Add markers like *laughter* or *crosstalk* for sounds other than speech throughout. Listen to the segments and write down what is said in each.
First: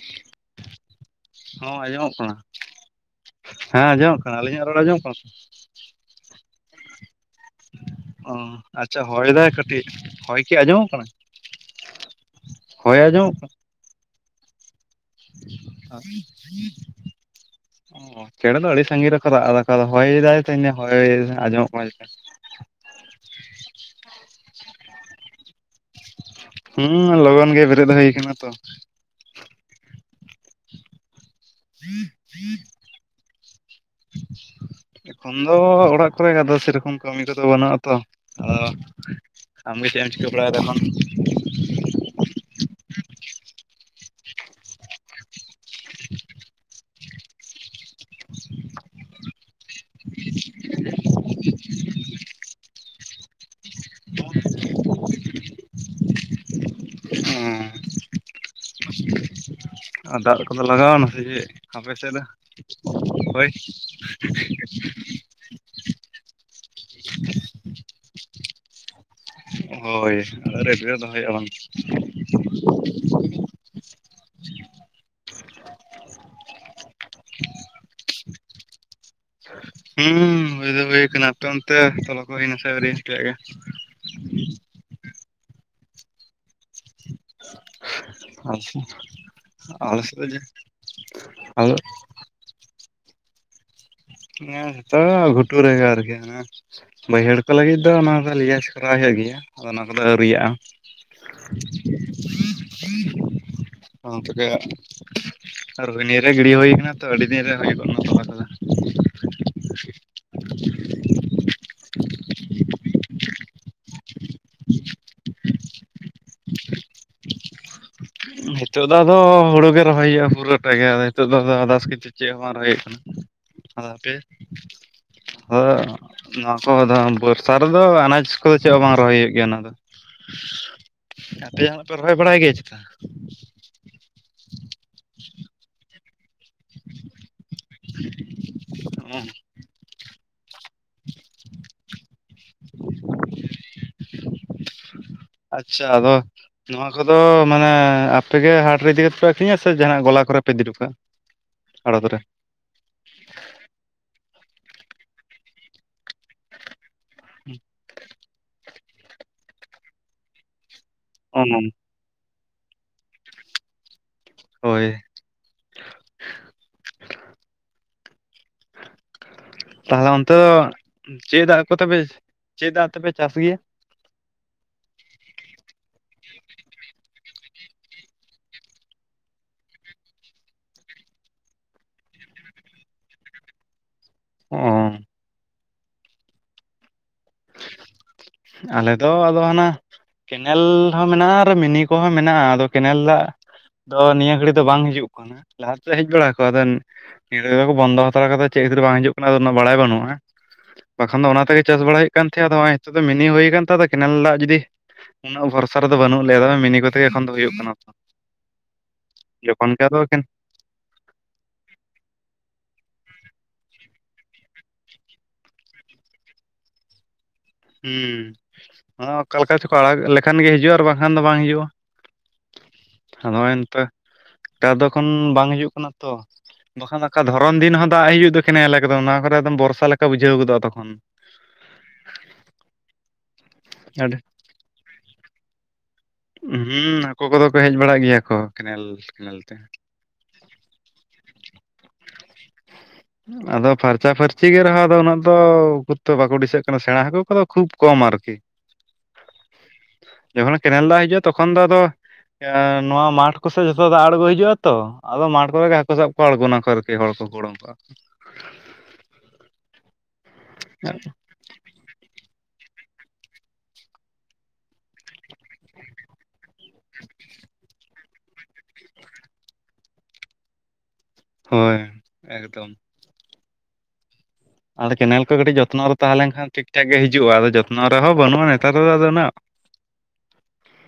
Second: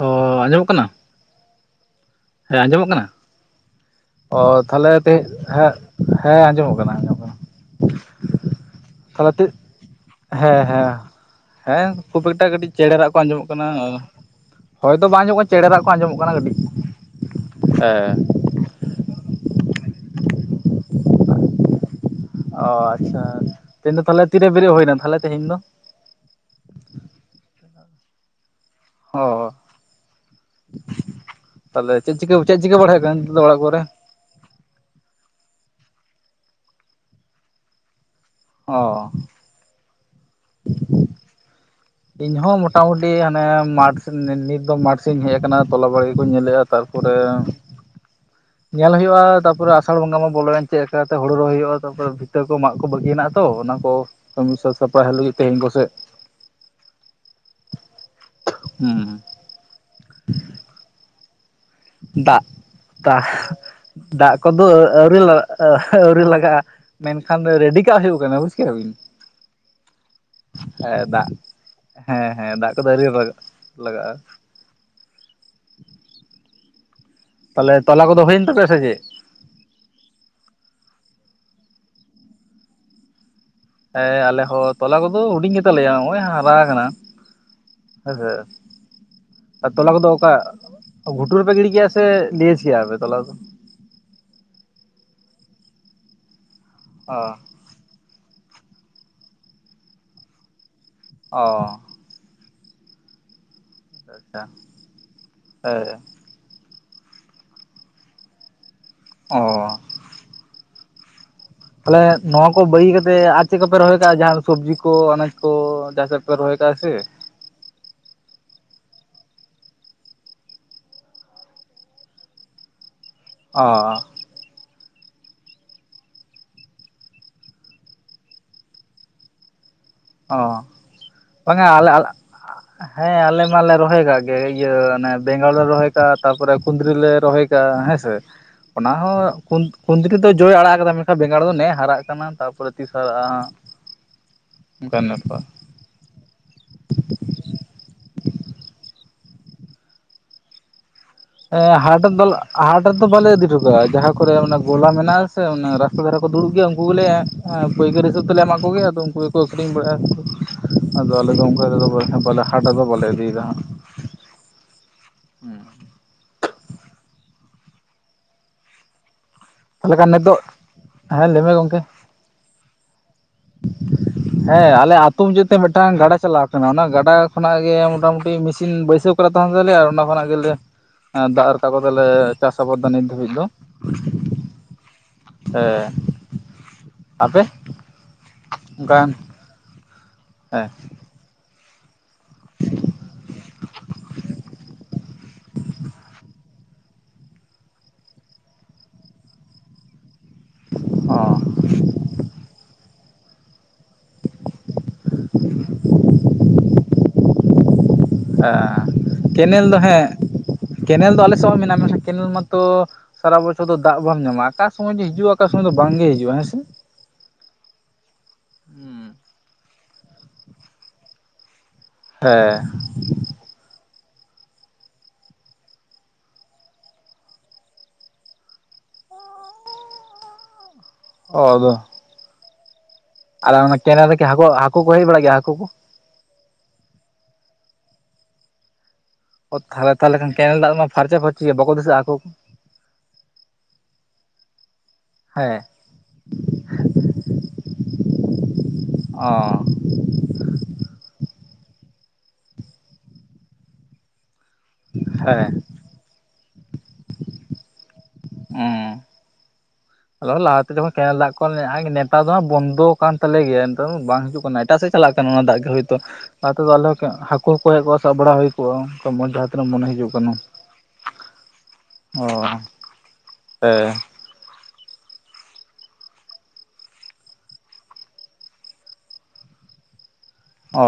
ᱦᱚᱻ ᱟᱸᱡᱚᱢᱚᱜ ᱠᱟᱱᱟ? ᱦᱚᱸ ᱟᱡᱚᱢᱚᱜ ᱠᱟᱱᱟ᱾ ᱦᱮᱸ ᱟᱸᱡᱚᱢᱚᱜ ᱠᱟᱱᱟ? ᱦᱮᱸ ᱟᱸᱡᱚᱢᱚᱜ ᱠᱟᱱᱟ ᱚ ᱟᱹᱞᱤᱧᱟᱜ ᱨᱚᱲ ᱛᱟᱦᱞᱮ ᱟᱸᱡᱚᱢᱚᱜ ᱠᱟᱱᱟ ᱛᱮᱦᱮᱧ ᱦᱮᱸ ᱦᱮᱸ ᱟᱸᱡᱚᱢᱚᱜ ᱠᱟᱱᱟ ᱟᱸᱡᱚᱢ᱾ ᱚ ᱟᱪᱪᱷᱟ ᱦᱚᱭ ᱛᱟᱦᱚᱞᱮ ᱛᱮ ᱫᱟᱭ ᱠᱟᱹᱴᱤᱡ, ᱦᱚᱭ ᱠᱤ ᱦᱮᱸ ᱟᱸᱡᱚᱢᱚᱜ ᱦᱮᱸ ᱠᱟᱱᱟ? ᱦᱮᱸ ᱠᱷᱩᱵ ᱮᱠᱴᱟ ᱠᱟᱹᱴᱤᱡ ᱪᱮᱲᱮ ᱨᱟᱜ ᱠᱚ ᱟᱸᱡᱚᱢᱚᱜ ᱠᱟᱱᱟ ᱦᱚᱭ ᱫᱚ ᱵᱟᱝ ᱟᱸᱡᱚᱢᱚᱜ ᱠᱟᱱᱟ ᱪᱮᱬᱮ ᱨᱟᱜ ᱠᱚ ᱟᱸᱡᱚᱢᱚᱜ ᱠᱟᱱᱟ ᱠᱟᱹᱴᱤᱡ ᱦᱮᱸ ᱚ ᱪᱮᱬᱮ ᱫᱚ ᱟᱹᱰᱤ ᱥᱟᱺᱜᱤᱧ ᱨᱮᱠᱚ ᱨᱟᱜ ᱮᱫᱟ ᱦᱚᱭ ᱫᱟᱭ ᱛᱮ ᱦᱚᱭ ᱟᱸᱡᱚᱢᱚᱜ ᱠᱟᱱᱟ ᱪᱮ ᱚ ᱟᱪᱪᱷᱟ ᱟᱪᱪᱷᱟ ᱛᱤᱦᱤᱧ ᱫᱚ ᱛᱟᱦᱞᱮ ᱛᱤᱨᱮ ᱵᱮᱨᱮᱫ ᱦᱳᱭ ᱱᱟ ᱛᱟᱦᱚᱞᱮ ᱛᱤᱦᱤᱧ ᱫᱚ ᱦᱩᱸ ᱞᱚᱜᱚᱱ ᱜᱮ ᱵᱮᱨᱮᱫ ᱦᱩᱭ ᱠᱟᱱᱟ ᱛᱚ ᱚ ᱛᱟᱦᱚᱞᱮ ᱪᱮᱫ ᱪᱤᱠᱟᱹ ᱪᱮᱫ ᱪᱤᱠᱟᱹ ᱵᱟᱲᱟ ᱦᱚᱭᱚᱜ ᱠᱟᱱᱟ ᱱᱤᱛ ᱫᱚ ᱚᱲᱟᱜ ᱠᱚᱨᱮ ᱮᱠᱷᱚᱱ ᱫᱚ ᱚᱲᱟᱜ ᱠᱚᱨᱮ ᱜᱮᱫᱚ ᱥᱮᱨᱚᱠᱚᱢ ᱠᱟᱹᱢᱤ ᱠᱚᱫᱚ ᱵᱟᱹᱱᱩᱜᱼᱟ ᱛᱚ ᱟᱫᱚ ᱚ ᱟᱢᱜᱮ ᱪᱮᱫ ᱮᱢ ᱪᱤᱠᱟᱹ ᱵᱟᱲᱟᱭ ᱫᱟ ᱚᱠᱷᱚᱱ ᱤᱧ ᱦᱚᱸ ᱢᱚᱴᱟᱢᱩᱴᱤ ᱦᱟᱱᱮ ᱢᱟᱴ ᱱᱤᱛ ᱫᱚ ᱢᱟᱴ ᱥᱮᱧ ᱦᱮᱡ ᱟᱠᱟᱱᱟ ᱛᱚᱞᱟ ᱵᱟᱲᱜᱮ ᱠᱚᱧ ᱧᱮᱞᱮᱫᱼᱟ ᱛᱟᱨ ᱛᱟᱯᱚᱨᱮ ᱧᱮᱞ ᱦᱚᱭᱳᱜᱼᱟ ᱛᱟᱯᱚᱨᱮ ᱟ ᱟᱥᱟᱲ ᱵᱚᱸᱜᱟ ᱢᱟ ᱵᱚᱞᱚᱭ ᱮᱱ ᱛᱮ *unintelligible* ᱛᱮ ᱦᱚᱲᱳ ᱨᱚᱦᱚᱭ ᱦᱚᱭᱳᱜᱼᱟ ᱛᱟᱯᱚᱨᱮ ᱵᱷᱤᱛᱟᱹ ᱠᱚ ᱢᱟᱜ ᱠᱚ ᱠᱚ ᱵᱟᱹᱜᱤ ᱦᱮᱱᱟᱜᱼᱟ ᱛᱚ ᱚᱱᱟ ᱠᱚ ᱠᱟᱹᱢᱤ ᱥᱟᱹᱛ ᱥᱟᱯᱲᱟᱣ ᱞᱟᱹᱜᱤᱫ ᱛᱮᱦᱮᱧ ᱠᱚᱥᱮᱡ ᱦᱩᱸ ᱦᱮᱸ ᱫᱟᱜ ᱠᱚᱫᱚ ᱞᱟᱜᱟᱣᱱᱟ ᱥᱮ ᱪᱮᱫ ᱟᱯᱮ ᱥᱮᱫ ᱨᱮ ᱫᱟᱜ ᱫᱟᱜ ᱦᱳᱭᱼᱼ ᱟᱦ ᱦᱟ. ᱟᱹᱣᱨᱤ ᱞᱟᱜᱟᱜᱼᱟ ᱢᱮᱱ ᱠᱷᱟᱱ ᱨᱮᱰᱤ ᱠᱟᱜ ᱦᱩᱭᱩᱜ ᱠᱟᱱᱟ ᱵᱩᱡ ᱠᱮᱫᱟ ᱵᱤᱱ ᱦᱳᱭ ᱟᱫᱚ ᱨᱮᱰᱤᱭᱳ ᱦᱮᱸ ᱫᱚᱦᱚᱭ ᱫᱟᱜ ᱟᱵᱚᱱ ᱦᱮᱸ ᱦᱮᱸ ᱫᱟᱜ ᱠᱚᱫᱚ ᱟᱣᱨᱤ ᱞᱟᱜᱟᱜᱼᱟ ᱛᱟᱦᱞᱮ ᱛᱚᱞᱟ ᱠᱚᱫᱚ ᱦᱩᱭ ᱮᱱ ᱛᱟᱯᱮᱭᱟ ᱥᱮ ᱪᱮᱫ *unintelligible* ᱦᱩᱸ ᱦᱩᱭ ᱫᱚ ᱦᱩᱭ ᱠᱟᱱᱟ ᱟᱯᱮ ᱚᱱᱛᱮ ᱛᱚᱞᱞᱟ ᱠᱚ ᱦᱩᱭᱱᱟ ᱥᱮ ᱟᱣᱨᱤ *unintelligible* ᱦᱮᱸ ᱟᱞᱮ ᱦᱚᱸ ᱛᱚᱞᱟ ᱠᱚᱫᱚ ᱦᱩᱰᱤᱧ ᱜᱮᱛᱟᱟᱞᱮᱭᱟ ᱱᱚᱜᱼᱚᱭ ᱦᱟᱨᱟ ᱟᱠᱟᱱᱟ ᱦᱮᱸᱥᱮ ᱟᱨ ᱛᱚᱞᱟ ᱟᱞᱮ ᱠᱚᱫᱚ ᱥᱮᱫ ᱚᱠᱟ ᱫᱚ ᱜᱷᱩᱴᱩ ᱨᱮᱯᱮ ᱜᱤᱰᱤ ᱟᱞᱮ ᱠᱮᱭᱟ ᱥᱮ ᱫᱤᱭᱮᱥᱮᱭᱟᱨ ᱨᱮ ᱛᱚᱞᱟ ᱫᱚ ᱦᱮᱸᱛᱚ ᱜᱷᱩᱴᱩ ᱨᱮᱜᱮ ᱟᱨᱠᱤ ᱚ ᱵᱟᱹᱭᱦᱟᱹᱲ ᱠᱚ ᱞᱟᱹᱜᱤᱫ ᱫᱚ ᱚᱱᱟ ᱫᱚ ᱞᱤᱭᱟᱡ ᱥᱚᱨᱦᱟᱭ ᱦᱩᱭᱩᱜ ᱜᱮᱭᱟ ᱟᱫᱚ ᱚᱱᱟ ᱠᱚᱫᱚ ᱟᱹᱣᱨᱤᱭᱟᱜᱼᱟ ᱚ ᱟᱪᱪᱷᱟ ᱛᱚᱵᱮ ᱦᱮᱸ ᱨᱮᱢᱤᱞ ᱨᱮ ᱜᱤᱲᱤ ᱦᱩᱭ ᱟᱠᱟᱱᱟ ᱛᱚ ᱟᱹᱰᱤ ᱫᱤᱱ ᱨᱮ ᱦᱚᱭᱜᱚᱜ ᱱᱟ ᱛᱚᱞᱟ ᱠᱚᱫᱚ ᱚ ᱛᱟᱦᱞᱮ ᱱᱚᱣᱟ ᱠᱚ ᱵᱟᱹᱜᱤ ᱠᱟᱛᱮ ᱟᱨ ᱪᱮᱫ ᱠᱚᱯᱮ ᱨᱚᱦᱚᱭ ᱠᱟᱜᱼᱟ ᱡᱟᱦᱟ ᱥᱚᱵᱽᱡᱤ ᱠᱚ ᱟᱱᱟᱡ ᱠᱚ ᱡᱟᱦᱟᱸ ᱥᱮᱫ ᱯᱮ ᱨᱚᱦᱚᱭ ᱠᱟᱜᱼᱟ ᱥᱮ ᱱᱤᱛᱳ ᱫᱚ ᱟᱫᱚ ᱦᱚᱲᱳ ᱜᱮ ᱨᱚᱦᱚᱭ ᱦᱚᱭᱳᱜᱼᱟ ᱯᱩᱨᱟᱹᱴᱟ ᱜᱮ ᱟᱫᱚ ᱱᱤᱛᱚᱜ ᱫᱚ ᱟᱫᱚ ᱟᱫᱟᱥ ᱠᱤᱪᱤ ᱪᱮᱫ ᱦᱚ ᱵᱟᱝ ᱨᱚᱦᱚᱭ ᱦᱚᱭᱳᱜ ᱚ ᱠᱟᱱᱟ ᱟ ᱯᱮ *inaudible* ᱟ ᱱᱚᱣᱟ ᱠᱚᱫᱚ ᱵᱚᱨᱥᱟ ᱨᱮᱫᱚ ᱟᱱᱟᱡ ᱠᱚᱫᱚ ᱪᱮᱫ ᱦᱚᱸ ᱵᱟᱝ ᱨᱚᱦᱚᱭ ᱦᱚᱭᱳᱜ ᱜᱮᱭᱟ ᱚᱣᱱᱟ ᱫᱚ ᱚ ᱟᱯᱮ ᱵᱟᱝᱟ ᱡᱟᱦᱟᱱᱟᱜ ᱟᱞᱮ ᱯᱮ ᱟᱞᱮ ᱨᱚᱦᱚᱭ ᱵᱟᱲᱟᱭ ᱜᱮᱭᱟ ᱪᱮᱛᱟ ᱦᱮᱸ ᱟᱞᱮ ᱢᱟᱞᱮ ᱨᱚᱦᱚᱭ ᱠᱟᱜ ᱜᱮ ᱤᱭᱟᱹ ᱵᱮᱜᱟᱲ ᱞᱮ ᱨᱚᱦᱚᱭ ᱛᱟᱯᱚᱨᱮ ᱠᱩᱸᱫᱽᱨᱤ ᱞᱮ ᱨᱚᱦᱚᱭ ᱠᱟᱜᱼᱟ ᱦᱮᱸᱥᱮ ᱚᱱᱟ ᱦᱚᱸ ᱠᱩᱱᱫᱽᱨᱤ ᱫᱚ ᱡᱚᱭ ᱟᱲᱟᱜ ᱟᱠᱟᱫᱟ ᱢᱮᱱᱠᱷᱟᱱ ᱵᱮᱸᱜᱟᱲ ᱫᱚ ᱱᱮ ᱦᱟᱨᱟᱜ ᱠᱟᱱᱟ ᱛᱟᱨᱯᱚᱨᱮ ᱛᱤᱥ ᱦᱟᱨᱟᱜᱼᱟ ᱚᱱᱠᱟᱱ ᱵᱮᱯᱟᱨ ᱟᱪᱪᱷᱟ ᱟᱫᱚᱼᱼ ᱱᱚᱣᱟ ᱠᱚ ᱫᱚ ᱢᱟᱱᱮ ᱟᱯᱮ ᱜᱮ ᱦᱟᱴᱨᱮ ᱤᱫᱤ ᱠᱟᱛᱮᱫ ᱯᱮ ᱟᱹᱠᱷᱨᱤᱧᱟ ᱥᱮ ᱡᱟᱦᱟᱱᱟᱜ ᱜᱚᱞᱟ ᱠᱚᱨᱮ ᱯᱮ ᱤᱫᱤ ᱦᱚᱴᱚ ᱠᱟᱜᱼᱟ ᱮ ᱦᱟᱴ ᱟᱲᱚᱛ ᱨᱮ ᱫᱚᱞᱟ ᱦᱟᱴ ᱫᱚᱞᱮ ᱵᱟᱞᱮ ᱤᱫᱤ ᱦᱚᱴᱚ ᱠᱟᱜᱼᱟ ᱡᱟᱦᱟᱸ ᱠᱚᱨᱮ ᱚᱱᱟ ᱜᱚᱞᱟ ᱢᱮᱱᱟᱜᱼᱟ ᱥᱮ ᱨᱟᱥᱛᱟ ᱫᱷᱟᱨᱟ ᱠᱚ ᱫᱩᱲᱩᱵ ᱜᱮᱭᱟ *unintelligible* ᱩ *unintelligible* ᱜᱮᱞᱮ ᱯᱟᱹᱭᱠᱟᱹᱨ ᱦᱤᱥᱟᱹᱵ ᱛᱮᱞᱮ ᱮᱢᱟ ᱠᱚᱜᱮᱭᱟ ᱟᱫᱚ ᱩᱱᱠᱩ ᱜᱮᱠᱚ ᱟᱹᱠᱷᱨᱤᱧ ᱵᱟᱲᱟᱜᱼᱟ। ᱟᱫᱚ ᱟᱞᱮ ᱚ ᱫᱚ ᱚᱱᱠᱟ ᱫᱚ *unintelligible* ᱵᱟᱞᱮ ᱦᱟᱴ ᱟᱫᱚ ᱵᱟᱞᱮ ᱤᱫᱤᱭᱮᱫᱟ ᱦᱟᱸᱜ। ᱦᱳᱭ᱾ ᱦᱮᱸ᱾ ᱛᱟᱦᱚᱞᱮ ᱠᱷᱟᱱ ᱛᱟᱦᱟᱞᱮ ᱚᱱᱛᱮ ᱱᱤᱛᱚᱜ ᱫᱚ ᱦᱮᱸ ᱞᱟᱹᱭ ᱪᱮᱫ ᱢᱮ ᱫᱟᱜ ᱜᱚᱝᱠᱮ ᱠᱚᱛᱮᱯᱮ ᱪᱮᱫ ᱫᱟᱜ ᱛᱮᱯᱮ ᱪᱟᱥ ᱜᱮᱭᱟ? *inaudible* ᱦᱮᱸ ᱟᱞᱮ ᱟᱛᱩ ᱢᱩᱪᱟᱹᱫ ᱛᱮ ᱢᱤᱫᱴᱟᱝ ᱜᱟᱰᱟ ᱪᱟᱞᱟᱣ ᱠᱟᱱᱟ, ᱚᱱᱟ ᱜᱟᱰᱟ ᱠᱷᱚᱱᱟᱜ ᱜᱮ ᱢᱚᱴᱟᱢᱩᱴᱤ ᱢᱮᱥᱤᱱ ᱵᱟᱹᱭᱥᱟᱹᱣ ᱼᱼ ᱠᱚᱨᱮ ᱛᱟᱦᱮᱱ ᱛᱟᱞᱮᱭᱟ ᱟᱨ ᱚᱱᱟ ᱠᱷᱚᱱᱟᱜ ᱜᱮᱞᱮᱼᱼ ᱦᱮᱸ ᱫᱟᱜ ᱨᱟᱠᱟ ᱠᱟᱛᱮᱞᱮ ᱪᱟᱥ ᱟᱵᱟᱫᱽᱫᱟ ᱱᱤᱛ ᱫᱷᱟᱹᱵᱤᱡ ᱫᱚ। ᱚᱝ᱾ ᱦᱮ, ᱟᱯᱮ? ᱟᱞᱮ ᱚᱱᱠᱟᱱ ᱫᱚ ᱟᱫᱚ ᱦᱟᱱᱟ ᱠᱮᱱᱮᱞᱼᱼ ᱦᱮᱸ ᱦᱚᱸ ᱢᱮᱱᱟᱜᱼᱟ ᱟᱨ ᱢᱤᱱᱤ ᱠᱚᱦᱚᱸ ᱢᱮᱱᱟᱜᱼᱟ, ᱟᱫᱚ ᱠᱮᱱᱮᱞ ᱫᱟᱜ ᱫᱚ ᱱᱤᱭᱟᱹ ᱜᱷᱟᱹᱲᱤᱡ ᱫᱚ ᱵᱟᱝ ᱦᱤᱡᱩᱜ ᱠᱟᱱᱟ। ᱞᱟᱦᱟ ᱛᱮᱫᱚ ᱦᱮᱡ ᱵᱟᱲᱟ ᱠᱚᱜᱼᱟ, ᱟᱫᱚᱱ ᱱᱤᱭᱟᱹ ᱫᱷᱟᱣ ᱫᱚ ᱠᱚ ᱵᱚᱱᱫᱚ ᱦᱟᱛᱟᱲ ᱠᱟᱫᱟ᱾ ᱪᱮᱫ ᱠᱷᱟᱹᱛᱤᱨ ᱵᱟᱝ ᱦᱤᱡᱩᱜ ᱠᱟᱱᱟ ᱟᱫᱚ ᱩᱱᱟᱹᱜ ᱵᱟᱲᱟᱭ ᱵᱟᱹᱱᱩᱜᱼᱟ। ᱚ ᱵᱟᱠᱷᱟᱱ ᱫᱚ ᱚᱱᱟ ᱛᱮᱜᱮ ᱪᱟᱥ ᱵᱟᱲᱟᱭ ᱦᱩᱭᱩᱜ ᱠᱟᱱ ᱛᱟᱸᱦᱮᱜ। ᱟᱫᱚ ᱦᱚᱜ-ᱚᱭ ᱦᱤᱛᱳᱜ ᱫᱚ ᱢᱤᱱᱤ ᱦᱩᱭ ᱟᱠᱟᱱ ᱛᱮ ᱫᱚ ᱠᱮᱱᱮᱞ ᱫᱟᱜ ᱡᱩᱫᱤᱼᱼ ᱩᱱᱟᱹᱜ ᱵᱷᱚᱨᱥᱟ ᱨᱮᱫᱚ ᱵᱟᱹᱱᱩᱜ ᱞᱮᱭᱟ, ᱟᱫᱚ ᱢᱤᱱᱤ ᱠᱚᱛᱮᱜᱮ ᱮᱠᱷᱚᱱ ᱫᱚ ᱦᱩᱭᱩᱜ ᱠᱟᱱᱟ। ᱦᱮᱸ, ᱠᱮᱱᱮᱞ ᱡᱚᱠᱷᱚᱱ ᱫᱚ ᱜᱮ ᱟᱫᱚ ᱦᱮᱸ ᱦᱩᱸ ᱠᱮᱱᱮᱞ ᱫᱚ ᱟᱞᱮ ᱥᱮᱫ ᱦᱚᱸ ᱢᱮᱱᱟᱜᱼᱟ, ᱢᱮᱱᱠᱷᱟᱱ ᱠᱮᱱᱮᱞ ᱢᱟᱛᱚᱼᱼ ᱥᱟᱨᱟ ᱵᱚᱪᱷᱚᱨ ᱫᱚ ᱫᱟᱜ ᱵᱟᱢ ᱧᱟᱢᱟ᱾ ᱚᱠᱟ ᱥᱚᱢᱚᱭ ᱡᱮ ᱦᱤᱡᱩᱜᱼᱟ ᱚᱠᱟ ᱥᱚᱢᱚᱭ ᱫᱚ ᱵᱟᱝ ᱜᱮ ᱦᱤᱡᱩᱜᱼᱟ। ᱦᱮᱸ ᱥᱮ? ᱦᱩᱸ ᱱᱚᱣᱟ ᱚᱠᱟᱞᱠᱟ ᱪᱚᱠᱚ ᱟᱲᱟᱜ ᱞᱮᱠᱷᱟᱱ ᱜᱮ ᱦᱤᱡᱩᱜᱼᱟ ᱟᱨ ᱵᱟᱝᱠᱷᱟᱱ ᱫᱚ ᱵᱟᱝ ᱦᱤᱡᱩᱜᱼᱟ। ᱦᱮᱸ᱾ ᱠᱷᱟ ᱫᱚ ᱦᱚᱸᱜᱼᱚᱭ ᱱᱮᱛᱳ ᱴᱟ ᱫᱚ ᱮᱠᱷᱚᱱ ᱵᱟᱝ ᱦᱤᱡᱩᱜ ᱠᱟᱱᱟ ᱛᱚ᱾ ᱵᱟᱠᱷᱟᱱ ᱟᱠᱟ ᱫᱷᱚᱨᱚᱢ ᱫᱤᱱ ᱦᱚᱸ ᱫᱟᱜ ᱦᱤᱡᱩᱜ ᱫᱚ ᱠᱮᱱᱮᱞ ᱮᱠᱫᱚᱢ ᱱᱚᱣᱟ ᱠᱚᱨᱮ ᱫᱚᱚᱢ ᱵᱚᱨᱥᱟ ᱞᱮᱠᱟ ᱵᱩᱡᱷᱟᱹᱣ ᱜᱚᱫᱚᱜ ᱛᱚᱠᱷᱚᱱ। ᱚ ᱟᱫᱚ ᱟᱨ ᱚᱱᱟ ᱠᱮᱱᱮᱞ ᱟᱹᱰᱤ ᱨᱮᱠᱤ ᱦᱟᱹᱠᱩ ᱦᱟᱹᱠᱩ ᱠᱚ ᱦᱮᱡ ᱵᱟᱲᱟᱜ ᱜᱮᱭᱟ ᱦᱟᱹᱠᱩ ᱠᱚ? ᱦᱩᱸ ᱦᱟᱹᱠᱩ ᱠᱚᱫᱚ ᱠᱚ ᱦᱮᱡ ᱵᱟᱲᱟᱜ ᱜᱮᱭᱟ ᱠᱚ। ᱠᱮᱱᱮᱞᱼᱼ ᱚ ᱛᱟᱦᱞᱮ ᱛᱟᱦᱟᱞᱮ ᱠᱷᱟᱱ ᱠᱮᱱᱮᱞ ᱫᱟᱜ ᱢᱟ ᱯᱷᱟᱨᱪᱟ ᱯᱷᱟᱨᱪᱤ ᱜᱮᱭᱟ, ᱵᱟᱠᱚ ᱫᱤᱥᱟᱹᱜᱼᱟ ᱦᱟᱹᱠᱩ? ᱟᱫᱚ ᱯᱷᱟᱨᱪᱟ ᱯᱷᱟᱨᱪᱤ ᱜᱮ ᱨᱮᱦᱚᱸ ᱟᱫᱚ ᱩᱱᱟᱹᱜ ᱫᱚᱼᱼ ᱦᱮᱸ ᱛᱚ ᱵᱟᱠᱚ ᱰᱤᱥᱤᱥᱟᱹᱜ ᱠᱟᱱᱟ। ᱥᱮᱬᱟ ᱦᱟᱹᱠᱩ ᱠᱚᱫᱚ ᱠᱷᱩᱵ ᱠᱚᱢ ᱟᱨᱠᱤ। ᱚ᱾ ᱡᱚᱠᱷᱚᱱ ᱠᱮᱱᱮᱞ ᱫᱟᱜ ᱦᱤᱡᱩᱜᱼᱟ ᱛᱚᱠᱷᱚᱱ ᱫᱚ ᱟᱫᱚ ᱮ ᱱᱚᱣᱟ ᱢᱟᱴᱷ ᱠᱚᱥᱮᱫ ᱡᱷᱚᱛᱚ ᱫᱟᱜ ᱟᱬᱜᱚ ᱦᱤᱡᱩᱜᱼᱟ ᱛᱚ᱾ ᱟᱫᱚ ᱦᱮᱸ ᱢᱟᱴᱷ ᱠᱚᱨᱮ ᱜᱮ ᱦᱟᱹᱠᱩ ᱥᱟᱵ ᱠᱚ ᱟᱬᱜᱚᱱᱟ ᱠᱚ ᱟᱨᱠᱤ᱾ ᱦᱚᱲ ᱠᱚᱠᱚ ᱩᱰᱩᱝ ᱠᱚᱜᱼᱟ। ᱦᱚᱸ ᱟᱞᱮ ᱦᱚᱸ ᱞᱟᱦᱟᱛᱮ ᱡᱚᱠᱷᱚᱱ ᱠᱮᱱᱮᱞ ᱫᱟᱜ ᱠᱚ ᱠᱦᱚᱱ *unintelligible* ᱱᱮᱛᱟᱨ ᱫᱚ ᱦᱟᱸᱜ ᱵᱚᱱᱫᱚ ᱠᱟᱱ ᱛᱟᱞᱮ ᱜᱮᱭᱟ ᱱᱮᱛᱟᱝ ᱫᱚ ᱵᱟᱝ ᱦᱤᱡᱩᱜ ᱠᱟᱱᱟ᱾ ᱮᱴᱟᱜ ᱥᱮᱫ ᱪᱟᱞᱟᱜ ᱠᱟᱱᱟ ᱚᱱᱟ ᱫᱟᱜ ᱜᱮ ᱦᱳᱭᱛᱳ। ᱞᱟᱦᱟ ᱛᱮᱫᱚ ᱟᱞᱮ ᱦᱚᱸ ᱠᱮ ᱦᱚᱸᱠᱩ ᱦᱚᱸᱠᱚ ᱦᱮᱡ ᱠᱚᱜᱼᱟ, ᱥᱟᱵ ᱵᱟᱲᱟ ᱦᱩᱭ ᱠᱚᱜᱼᱟ ᱚᱱᱠᱟ ᱢᱚᱸᱡᱽ ᱡᱟᱦᱟᱸ ᱛᱱᱟᱹᱜ ᱢᱚᱱᱮ ᱦᱤᱡᱩᱜ ᱠᱟᱱᱟ। ᱦᱳᱭ ᱚ, ᱮᱠᱫᱚᱢ ᱦᱮᱸ᱾ ᱟᱫᱚ ᱠᱮᱱᱮᱞ ᱠᱚ ᱠᱟᱹᱴᱤᱡ ᱡᱚᱛᱱᱚ ᱨᱮ ᱛᱟᱦᱮᱸ ᱞᱮᱱᱠᱷᱟᱱ ᱴᱷᱤᱠ ᱴᱷᱟᱠ ᱜᱮ ᱦᱤᱡᱩᱜᱼᱟ᱾ ᱟᱫᱚ ᱡᱚᱛᱱᱚ ᱨᱮᱦᱚᱸ ᱵᱟᱹᱱᱩᱜᱼᱟ ᱱᱮᱛᱟᱨ ᱫᱚ ᱟᱫᱚ ᱩᱱᱟᱹᱜ। ᱚᱻ᱾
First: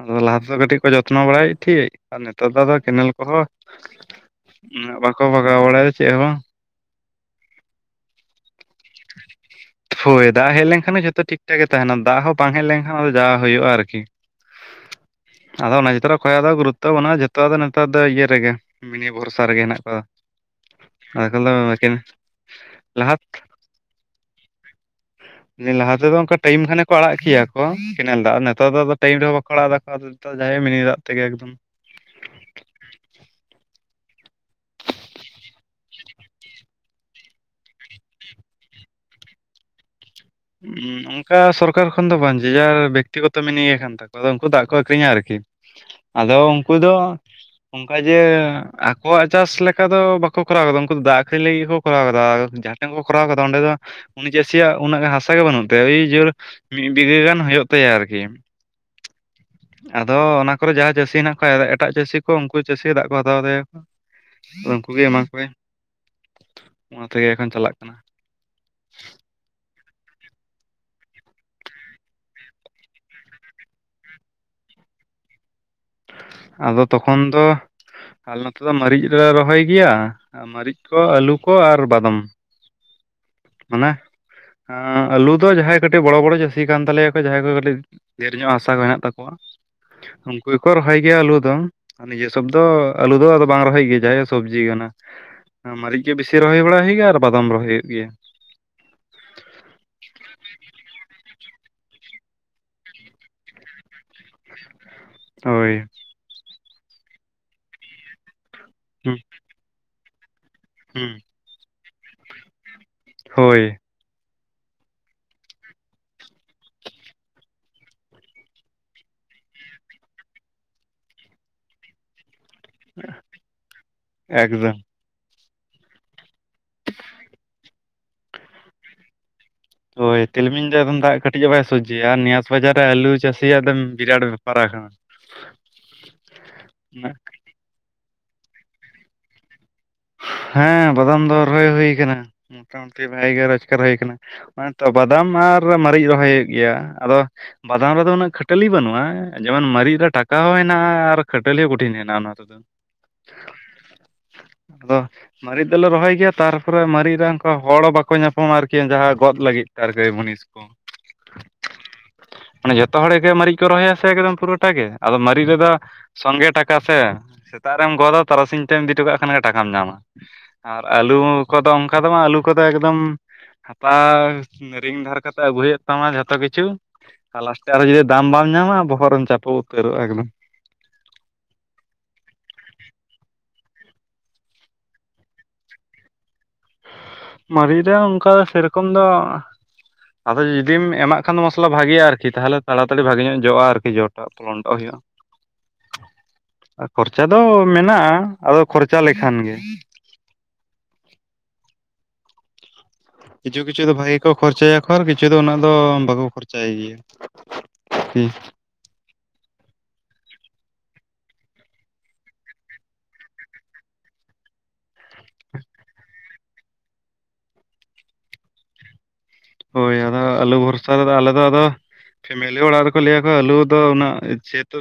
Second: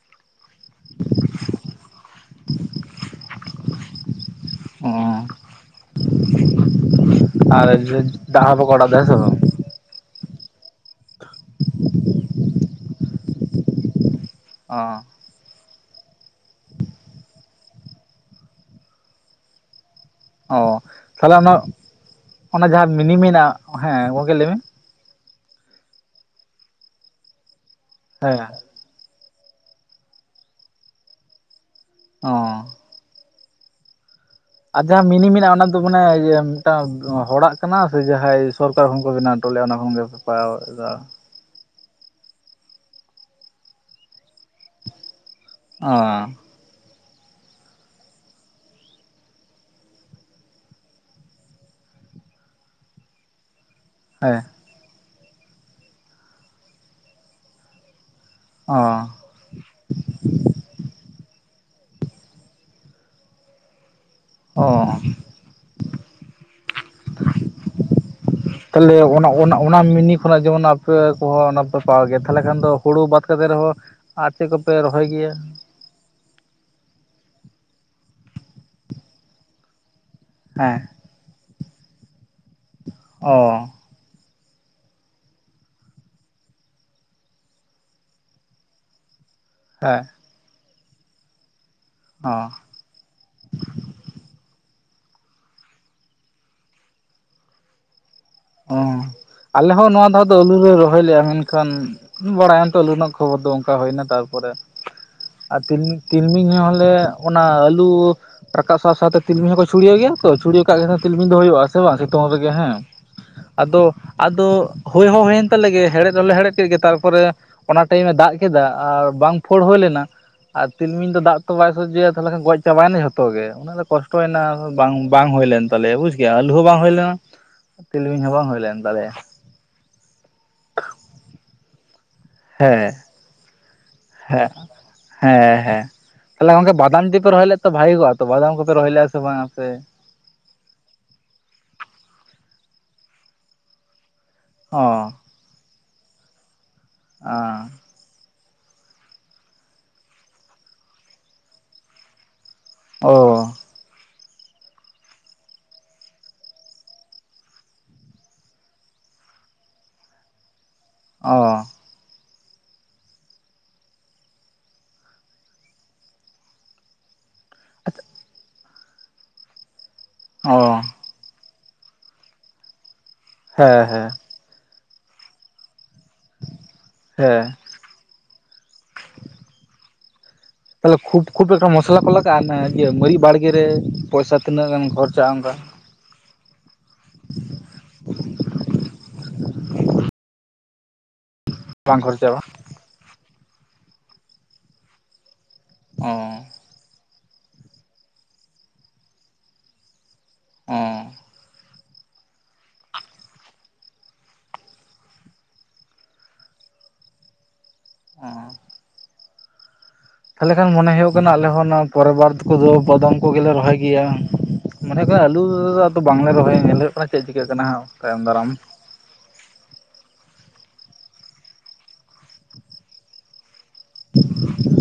ᱟᱫᱚ ᱞᱟᱦᱟ ᱛᱮᱫᱚ ᱠᱟᱹᱴᱤᱡ ᱠᱚ ᱡᱚᱛᱱᱚ ᱵᱟᱲᱟᱭᱮᱫ ᱛᱟᱸᱦᱮᱫ ᱟᱨ ᱱᱮᱛᱟᱨ ᱟᱚᱫᱚ ᱠᱮᱱᱮᱞ ᱠᱚᱦᱚᱸᱼᱼ ᱩᱱᱟᱹᱜ ᱚ ᱵᱟᱠᱚ ᱵᱟᱜᱟᱣ ᱵᱟᱲᱟᱭᱟᱫᱟ ᱪᱮᱫ ᱦᱚᱸ ᱵᱟᱝ। ᱟᱨ ᱤᱭᱟᱹ ᱫᱟᱜ ᱦᱚᱸ ᱵᱟᱠᱚ ᱟᱲᱟᱜ ᱫᱟ ᱦᱚᱸᱥᱮ ᱟᱲᱟᱜ ᱫᱟ ᱥᱮ ᱵᱟᱝ? ᱦᱳᱭ ᱫᱟᱜ ᱦᱮᱡ ᱞᱮᱱᱠᱷᱟᱱ ᱜᱮ ᱡᱷᱚᱛᱚ ᱴᱷᱤᱠ ᱴᱷᱟᱠ ᱜᱮ ᱛᱟᱦᱮᱱᱟ। ᱫᱟᱜ ᱦᱚᱸ ᱵᱟᱝ ᱦᱮᱡ ᱞᱮᱱᱠᱷᱟᱱ ᱡᱟ ᱡᱟ ᱦᱚᱭᱩᱜ-ᱟ ᱦᱩᱭᱩᱜᱼᱟ ᱟᱨᱠᱤ। ᱚ᱾ ᱟᱫᱚ ᱚᱱᱟ ᱪᱮᱛᱟᱱ ᱨᱮ ᱠᱷᱚᱡᱭᱟᱜ ᱫᱚ ᱜᱩᱨᱩᱛᱚ ᱵᱟᱹᱱᱩᱜᱼᱟ ᱡᱷᱚᱛᱚ ᱟᱫᱚ ᱱᱮᱛᱟᱨ ᱫᱚ ᱤᱭᱟᱹ ᱨᱮᱜᱮ। ᱢᱤᱱᱤ ᱵᱷᱚᱨᱥᱟ ᱨᱮᱜᱮ ᱦᱮᱱᱟᱜ ᱠᱚᱣᱟ। ᱚᱻ ᱛᱟᱦᱚᱞᱮ ᱟᱫᱚ ᱚᱱᱟ ᱚᱱᱟ ᱡᱟᱦᱟᱸ ᱢᱤᱱᱤ ᱞᱟᱦᱟ ᱢᱮᱱᱟᱜᱼᱟ᱾ ᱦᱮᱸ ᱜᱚᱢᱠᱮ ᱞᱟᱹᱭ ᱢᱮ। ᱩᱱ ᱫᱤᱱ ᱜᱞᱫᱚ ᱚᱱᱠᱟ ᱞᱟᱭᱤᱢ ᱠᱷᱟᱱᱮ ᱠᱚ ᱚᱱᱠᱟ ᱴᱟᱭᱤᱢ ᱠᱷᱟᱱᱮ ᱠᱚ ᱟᱲᱟᱜ ᱠᱮᱭᱟ ᱠᱚ ᱠᱮᱱᱮᱞ ᱫᱟᱜ। ᱦᱮᱸ ᱱᱮᱛᱟᱨ ᱫᱚ ᱟᱫᱚ ᱼᱼ ᱴᱟᱭᱤᱢ ᱨᱮᱦᱚᱸ ᱵᱟᱠᱚ ᱟᱲᱟᱜ ᱫᱟᱠᱚ ᱟᱫᱚ ᱡᱟᱦᱟᱸᱦᱳᱠ ᱢᱤᱱᱤ ᱫᱟᱜ ᱛᱮᱜᱮ ᱮᱠᱫᱚᱢ ᱼᱼ ᱦᱚᱸ ᱾ ᱟᱫᱚ ᱦᱟᱸᱜ ᱢᱤᱱᱤ ᱢᱮᱱᱟᱜᱼᱟ ᱚᱱᱟ ᱫᱚ ᱢᱟᱱᱮ ᱢᱤᱫᱴᱟᱝ ᱦᱚᱲᱟᱜ ᱠᱟᱱᱟ, ᱥᱮ ᱡᱟᱦᱟᱸᱭ ᱥᱚᱨ ᱼᱼ ᱛᱟᱹᱦᱩ ᱠᱚ ᱵᱮᱱᱟᱣ ᱦᱚᱴᱚ ᱞᱮᱜᱼᱟ ᱚᱱᱟ ᱠᱷᱚᱱ ᱜᱮ ᱼᱼ ᱦᱩᱸ *unintelligible* ᱠᱟ ᱥᱚᱨᱠᱟᱨ ᱠᱷᱚᱱ ᱫᱚ ᱵᱟᱝ ᱡᱮ ᱡᱟᱨ ᱵᱮᱠᱛᱤᱜᱚᱛᱚ ᱢᱤᱱᱤ ᱜᱮ ᱠᱟᱱ ᱛᱟᱠᱚᱣᱟ ᱟᱫᱚ ᱩᱱᱠᱩ ᱫᱚ ᱫᱟᱜᱽ ᱠᱚ ᱟᱠᱷᱨᱤᱧᱟ ᱟᱨᱠᱤ ᱚ ᱾ ᱟᱫᱚ ᱩᱱᱠᱩ ᱫᱚ ᱚᱱᱠᱟ ᱡᱮ ᱟᱠᱚᱣᱟᱜ ᱪᱟᱥ ᱞᱮᱠᱟ ᱫᱚ ᱵᱟᱠᱚ ᱠᱚᱨᱟᱣ ᱟᱫᱟ ᱩᱱᱠᱩ ᱫᱚ ᱫᱟᱜᱽ ᱟᱠᱷᱨᱤᱧ ᱞᱟᱹᱜᱤᱫ ᱜᱮᱠᱚ ᱠᱚᱨᱟᱣ ᱟᱫᱟ ᱡᱷᱟᱴ ᱴᱟᱝ ᱠᱚ ᱠᱚᱨᱟᱣ ᱨᱟ ᱠᱟᱫᱟ ᱚᱸᱰᱮ ᱫᱚ ᱩᱱᱤ ᱦᱮᱸ ᱪᱟᱹᱥᱤᱭᱟᱜ ᱩᱱᱟᱹᱜ ᱜᱟᱱ ᱦᱟᱥᱟ ᱜᱮ ᱵᱟᱹᱱᱩᱜ ᱛᱟᱭᱟ ᱩᱭ ᱡᱚᱨ ᱢᱤᱫ ᱵᱤᱜᱷᱟᱹ ᱜᱟᱱ ᱦᱩᱭᱩᱜ ᱛᱟᱭᱟ ᱟᱨᱠᱤ ᱾ ᱚ ᱾ ᱟᱫᱚ ᱚᱱᱟ ᱠᱚᱨᱮ ᱡᱟᱦᱟᱸ ᱪᱟᱹᱥᱤ ᱦᱮᱱᱟᱜ ᱠᱚᱣᱟ ᱮᱴᱟᱜ ᱪᱟᱹᱥᱤ ᱠᱚ ᱩᱱᱠᱩ ᱪᱟᱹᱥᱤ ᱫᱟᱜᱽ ᱠᱚ ᱦᱟᱛᱟᱣ ᱛᱟᱭᱟ ᱠᱚ᱾ ᱚ ᱩᱱᱠᱩ ᱜᱮ ᱮᱢᱟ ᱠᱚᱣᱟᱭ, ᱚᱱᱟ ᱛᱮᱜᱮ ᱮᱠᱷᱚᱱ ᱪᱟᱞᱟᱜ ᱠᱟᱱᱟ ᱾ *inaudible* ᱛᱟᱞᱮ ᱚᱱᱟ ᱚᱱᱟ ᱚᱱᱟ ᱢᱤᱱᱤ ᱠᱷᱚᱱᱟᱜ ᱡᱮᱢᱚᱱ ᱟᱯᱮ ᱠᱚᱦᱚᱸ ᱚᱱᱟ ᱯᱮ ᱯᱟᱣ ᱜᱮᱭᱟ ᱛᱟᱦᱞᱮ ᱠᱷᱟᱱ ᱫᱚ ᱦᱩᱲᱩ ᱵᱟᱫ ᱠᱟᱛᱮ ᱨᱮᱦᱚᱸ ᱟᱨ ᱪᱮᱜ ᱠᱚᱯᱮ ᱨᱚᱦᱚᱭ ᱜᱮᱭᱟ? ᱟᱫᱚ ᱛᱚᱠᱷᱚᱱ ᱫᱚ ᱟᱞᱮ ᱱᱚᱛᱮ ᱫᱚ ᱢᱟᱨᱤᱪ ᱞᱮ ᱨᱚᱦᱚᱭ ᱜᱮᱭᱟ ᱦᱮᱸ ᱢᱟᱨᱤᱪ ᱠᱚ ᱟᱹᱞᱩ ᱠᱚ ᱟᱨ ᱵᱟᱫᱚᱢ ᱾ ᱚ ᱾ ᱱᱟ ᱾ ᱟᱸ ᱟᱹᱞᱩ ᱫᱚ ᱡᱟᱦᱟᱸᱭ ᱠᱟᱹᱴᱤᱡ ᱵᱚᱲᱚ ᱵᱚᱲᱚ ᱪᱟᱹᱥᱤ ᱠᱟᱱ ᱛᱟᱞᱮᱭᱟᱠᱚ ᱡᱟᱦᱟᱸᱭ ᱠᱚ ᱠᱟᱹᱴᱤᱡ ᱰᱷᱮᱨ ᱧᱚᱜ ᱦᱟᱥᱟ ᱠᱚ ᱦᱮᱱᱟᱜ ᱛᱟᱠᱚᱣᱟ ᱾ ᱦᱮ ᱾ ᱩᱱᱠᱩ ᱜᱮᱠᱚ ᱨᱚᱦᱚᱭ ᱜᱮᱭᱟ ᱟᱞᱩ ᱫᱚ ᱟᱨ ᱱᱤᱡᱮ ᱚ ᱥᱚᱵ ᱫᱚ ᱟᱞᱩ ᱫᱚ ᱟᱫᱚ ᱵᱟᱝ ᱨᱚᱦᱚᱭ ᱜᱮᱭᱟ ᱡᱟᱦᱟᱸᱭᱟ ᱥᱚᱵᱽᱡᱤ ᱠᱟᱱᱟ ᱾ ᱢᱟᱹᱨᱤᱡ ᱜᱮ ᱵᱮᱥᱤ ᱨᱚᱦᱚᱭ ᱵᱟᱲᱟ ᱦᱩᱭᱩᱜ ᱜᱮᱭᱟ ᱟᱨ ᱵᱟᱫᱟᱢ ᱨᱚᱦᱚᱭ ᱦᱩᱭᱩᱜ ᱜᱮᱭᱟ᱾ ᱚᱸ ᱟᱞᱮ ᱦᱚᱸ ᱱᱚᱣᱟ ᱫᱷᱟᱣ ᱫᱚ ᱟᱹᱞᱩ ᱞᱮ ᱨᱚᱦᱚᱭ ᱞᱮᱜᱼᱟ ᱢᱮᱱᱠᱷᱟᱱ ᱵᱟᱲᱟᱭᱟᱢ ᱛᱚ ᱟᱞᱩ ᱨᱮᱱᱟᱜ ᱠᱷᱚᱵᱚᱨ ᱫᱚ ᱚᱱᱠᱟ ᱦᱩᱭᱱᱟ ᱛᱟᱨᱯᱚᱨᱮ ᱟᱨ ᱦᱳᱭ ᱛᱤᱞ ᱛᱤᱞᱢᱤᱧ ᱦᱚᱞᱮ ᱚᱱᱟ ᱟᱹᱞᱩ ᱨᱟᱠᱟᱵ ᱥᱟᱶ ᱦᱩᱸ ᱥᱟᱶᱛᱮ ᱛᱤᱞᱢᱤᱧ ᱦᱚᱸᱠᱚ ᱪᱷᱩᱲᱭᱟᱹᱣ ᱜᱮᱭᱟ ᱛᱚ ᱪᱷᱩᱲᱭᱟᱹᱣ ᱠᱟᱜ ᱠᱷᱟᱱ ᱦᱩᱸ ᱛᱤᱞᱢᱤ ᱫᱚ ᱦᱩᱭᱩᱜᱼᱟ ᱥᱮ ᱵᱟᱝ ᱥᱤᱛᱩᱝ ᱨᱮᱜᱮ ᱦᱮᱸ ᱾ ᱦᱳᱭ ᱟᱫᱚ ᱟᱫᱚ ᱦᱩᱭ ᱦᱚᱸ ᱦᱩᱭᱮᱱ ᱛᱟᱞᱮ ᱜᱮ ᱦᱮᱲᱦᱮᱫ ᱦᱚᱞᱮ ᱦᱮᱲᱦᱮᱫ ᱠᱮᱫ ᱜᱮ ᱛᱟᱨᱯᱚᱨᱮ ᱚᱱᱟ ᱴᱟᱭᱤᱢᱮ ᱫᱟᱜᱽ ᱠᱮᱫᱟ ᱟᱨ ᱵᱟᱝ ᱯᱷᱟᱹᱲ ᱦᱩᱭ ᱞᱮᱱᱟ ᱟᱨ ᱛᱤᱞᱢᱤᱧ ᱫᱚ ᱫᱟᱜᱽ ᱛᱚ ᱵᱟᱭ ᱥᱚᱡᱷᱚᱭᱟ ᱛᱟᱦᱞᱮ ᱠᱷᱟᱱ ᱜᱚᱡ ᱪᱟᱵᱟᱭᱮᱱᱟ ᱡᱷᱚᱛᱚ ᱜᱮ ᱩᱱᱟᱹᱜ ᱞᱮ ᱠᱚᱥᱴᱚᱭᱮᱱᱟ ᱮᱠᱫᱚᱢ ᱵᱟᱝ ᱵᱟᱝ ᱦᱩᱭᱞᱮᱱ ᱛᱟᱞᱮᱭᱟ ᱵᱩᱡ ᱠᱮᱭᱟ ᱟᱹᱞᱩ ᱦᱚᱸ ᱵᱟᱝ ᱦᱩᱭ ᱞᱮᱱᱟ ᱾ ᱛᱤᱞᱢᱤᱧ ᱦᱚᱸ ᱵᱟᱝ ᱦᱩᱭᱞᱮᱱ ᱛᱟᱞᱮᱭᱟ ᱾ ᱦᱚᱭ ᱛᱤᱞᱢᱤᱧ ᱫᱚ ᱮᱠᱷᱚᱱ ᱫᱟᱜᱽ ᱠᱟᱹᱴᱤᱡ ᱮ ᱵᱟᱭ ᱥᱚᱡᱷᱭᱟ ᱱᱤᱭᱟᱥ ᱵᱟᱡᱟᱨ ᱨᱮ ᱟᱹᱞᱩ ᱪᱟᱹᱥᱤᱭᱟ ᱫᱚᱢ ᱦᱮ ᱦᱮ ᱦᱮ ᱛᱟᱦᱞᱮ ᱜᱚᱝᱠᱮ ᱵᱟᱫᱟᱢ ᱫᱤ ᱯᱮ ᱨᱚᱦᱚᱭ ᱞᱮᱫ ᱛᱚ ᱵᱷᱟᱜᱤ ᱠᱚᱜᱼᱟ ᱛᱚ ᱵᱟᱫᱟᱢ ᱠᱚᱯᱮ ᱨᱚᱦᱚᱭ ᱞᱮᱜᱼᱟ ᱥᱮ ᱵᱟᱝᱟ ᱟᱯᱮ ᱦᱮᱸ ᱵᱟᱫᱟᱢ ᱫᱚ ᱨᱚᱦᱚᱭ ᱦᱩᱭ ᱭᱟᱠᱟᱱᱟ ᱢᱚᱴᱟ ᱢᱩᱴᱤ ᱵᱷᱟᱜᱤ ᱜᱮ ᱨᱚᱡᱜᱟᱨ ᱦᱩᱭ ᱠᱟᱱᱟ ᱾ ᱚ ᱚᱱᱮᱛᱚ ᱵᱟᱫᱟᱢ ᱟᱨ ᱢᱟᱨᱤᱪ ᱨᱚᱦᱚᱭ ᱦᱩᱭᱩᱜ ᱜᱮᱭᱟ, ᱟᱫᱚ ᱵᱟᱫᱟᱢ ᱨᱮᱫᱚ ᱩᱱᱟᱹᱜ ᱠᱷᱟᱹᱴ ᱴᱟᱹᱞᱤ ᱵᱟᱹᱱᱩᱜᱼᱟ, ᱡᱮᱢᱚᱱ ᱢᱟᱨᱤᱡ ᱨᱮ ᱴᱟᱠᱟ ᱦᱚᱸ ᱦᱮᱱᱟᱜᱼᱟ ᱟᱨ ᱠᱷᱟᱹᱴᱟᱹᱞᱤ ᱦᱚᱸ ᱠᱩᱴᱷᱤᱱ ᱦᱮᱱᱟᱜᱼᱟ ᱚᱱᱟ ᱛᱮᱫᱚ ᱾ ᱚ ᱾ ᱟᱫᱚ ᱢᱟᱨᱤᱪ ᱫᱚᱞᱮ ᱨᱚᱦᱚᱭ ᱜᱮᱭᱟ ᱛᱟᱨᱯᱚᱨᱮ ᱢᱟᱨᱤᱪ ᱨᱮᱱ ᱠᱚ ᱦᱚᱲ ᱵᱟᱠᱚ ᱧᱟᱯᱟᱢᱟ ᱟᱨᱠᱤ ᱡᱟᱦᱟᱸ ᱜᱚᱫ ᱞᱟᱹᱜᱤᱫ ᱛᱮ ᱟᱨᱠᱤ ᱢᱩᱱᱤᱥ ᱠᱚ ᱾ ᱚ ᱾ ᱢᱟᱱᱮ ᱡᱷᱚᱛᱚ ᱦᱚᱲ ᱜᱮ ᱢᱟᱨᱤᱡ ᱠᱚ ᱨᱚᱦᱚᱭᱟ ᱥᱮ ᱮᱠᱫᱚᱢ ᱯᱩᱨᱟᱹᱴᱟ ᱜᱮ ᱟᱫᱚ ᱢᱟᱨᱤᱪ ᱨᱮᱫᱚ ᱥᱚᱝᱜᱮ ᱴᱟᱠᱟ ᱥᱮ, ᱥᱮᱛᱟᱜ ᱨᱮᱢ ᱜᱚᱫᱟ ᱛᱟᱨᱟᱥᱤᱧ ᱛᱮᱢ ᱤᱫᱤ ᱦᱚᱴᱚ ᱠᱟᱜ ᱠᱷᱟᱱ ᱜᱮ ᱴᱟᱠᱟᱢ ᱧᱟᱢᱟ, ᱚ ᱟᱨ ᱟᱹᱞᱩ ᱠᱚᱫᱚ ᱚᱱᱠᱟ ᱫᱚ ᱵᱟᱝ, ᱟᱹᱞᱩ ᱠᱚᱫᱚ ᱮᱠᱫᱚᱢ ᱦᱮᱸ ᱦᱮᱸ ᱦᱟᱛᱟᱣ ᱨᱤᱝ ᱫᱷᱟᱨ ᱠᱟᱛᱮ ᱟᱹᱜᱩ ᱦᱩᱭᱩᱜ ᱛᱟᱢᱟ ᱡᱷᱚᱛᱚ ᱠᱤᱪᱷᱩ ᱦᱮᱸ ᱟᱨ ᱞᱟᱥ ᱴᱮ ᱟᱨᱚ ᱡᱩᱫᱤ ᱫᱟᱢ ᱵᱟᱢ ᱧᱟᱢᱟ ᱵᱚᱦᱚᱜ ᱨᱮᱢ ᱪᱟᱯᱚ ᱩᱛᱟᱹᱨᱚᱜᱼᱟ ᱮᱠᱫᱚᱢ᱾ ᱛᱟᱞᱦᱮ ᱠᱷᱩᱵ ᱠᱷᱩᱵ ᱮᱠᱴᱟ ᱢᱚᱥᱞᱟ ᱠᱚ ᱞᱟᱜᱟᱜᱼᱟ ᱚᱱᱟ ᱤᱭᱟᱹ ᱢᱟᱨᱤᱡ ᱵᱟᱲᱜᱮ ᱨᱮ, ᱯᱚᱭᱥᱟ ᱛᱤᱱᱟᱹᱜ ᱜᱟᱱ ᱠᱷᱚᱨᱪᱟᱜᱼᱟ ᱚᱱᱠᱟ? *inaudible* ᱢᱟᱨᱤᱪ ᱨᱮ ᱚᱱᱠᱟ ᱥᱮᱨᱚᱠᱚᱢ ᱫᱚ ᱟᱫᱚ ᱡᱩᱫᱤᱢ ᱮᱢᱟᱜ ᱠᱷᱟᱱ ᱫᱚ ᱢᱚᱥᱞᱟ ᱵᱟᱝ ᱵᱷᱟᱜᱮ-ᱟ ᱟᱨᱠᱤ ᱠᱷᱚᱨᱪᱟᱜᱼᱟ ᱵᱟᱝ? ᱛᱟᱦᱞᱮ ᱛᱟᱲᱟ ᱛᱟᱲᱤ ᱵᱷᱟᱜᱮ ᱧᱚᱜ ᱡᱚᱜ-ᱟ ᱟᱨᱠᱤ ᱡᱚᱴᱟᱜ ᱯᱚᱞᱚᱱᱴᱟᱜ ᱚ ᱦᱩᱭᱩᱜ-ᱟ᱾ *inaudible* ᱪᱟ ᱫᱚ ᱢᱮᱱᱟᱜ-ᱟ᱾ ᱟᱫᱚ ᱠᱷᱚᱨᱪᱟ ᱞᱮᱠᱷᱟᱱ ᱜᱮ᱾ ᱚᱸᱻ ᱠᱤᱪᱷᱩ ᱠᱤᱪᱷᱩ ᱫᱚ ᱵᱷᱟᱜᱮ ᱜᱮᱠᱚ ᱠᱷᱚᱨᱪᱟᱭᱟ ᱠᱷᱚᱨ ᱠᱤᱪᱷᱩ ᱫᱚ ᱩᱱᱟᱹᱜ ᱫᱚ ᱵᱟᱠᱚ ᱠᱷᱚᱨᱪᱟᱭ ᱜᱮᱭᱟ᱾ ᱟᱨᱠᱤ᱾ ᱟᱸᱻ ᱛᱟᱞᱦᱮ ᱠᱷᱟᱱ ᱢᱚᱱᱮ ᱦᱩᱭᱩᱜ ᱠᱟᱱᱟ ᱟᱞᱮ ᱦᱚᱸ ᱚᱱᱟ ᱯᱚᱨᱮᱵᱟᱨᱫ ᱠᱚᱫᱚ ᱠᱚᱫᱚᱢ ᱠᱚᱜᱮᱞᱮ ᱨᱚᱦᱚᱭ ᱜᱮᱭᱟ᱾ ᱢᱚᱱᱮ ᱦᱩᱭᱩᱜ ᱟᱞᱩ ᱟᱫᱚ ᱵᱟᱝᱞᱮ ᱨᱚᱦᱚᱭᱟ ᱧᱮᱞ ᱦᱩᱭᱩᱜ ᱠᱟᱱᱟ ᱪᱮᱫ ᱪᱤᱠᱟᱹᱜ ᱠᱟᱱᱟ ᱦᱟᱸᱜ ᱛᱟᱭᱚᱢ ᱫᱟᱨᱟᱢ᱾ ᱦᱳᱭ ᱟᱫᱚ ᱟᱞᱩ ᱵᱷᱚᱨᱥᱟ ᱨᱮᱫᱚ ᱟᱞᱮ ᱫᱚ ᱟᱫᱚ ᱯᱷᱮᱢᱮᱞᱤ ᱚᱲᱟᱜ ᱨᱮᱠᱚ ᱞᱟᱹᱭ ᱟᱠᱚᱣᱟ ᱟᱞᱩ ᱫᱚ ᱩᱱᱟᱹᱜ ᱡᱮᱦᱩᱛᱩ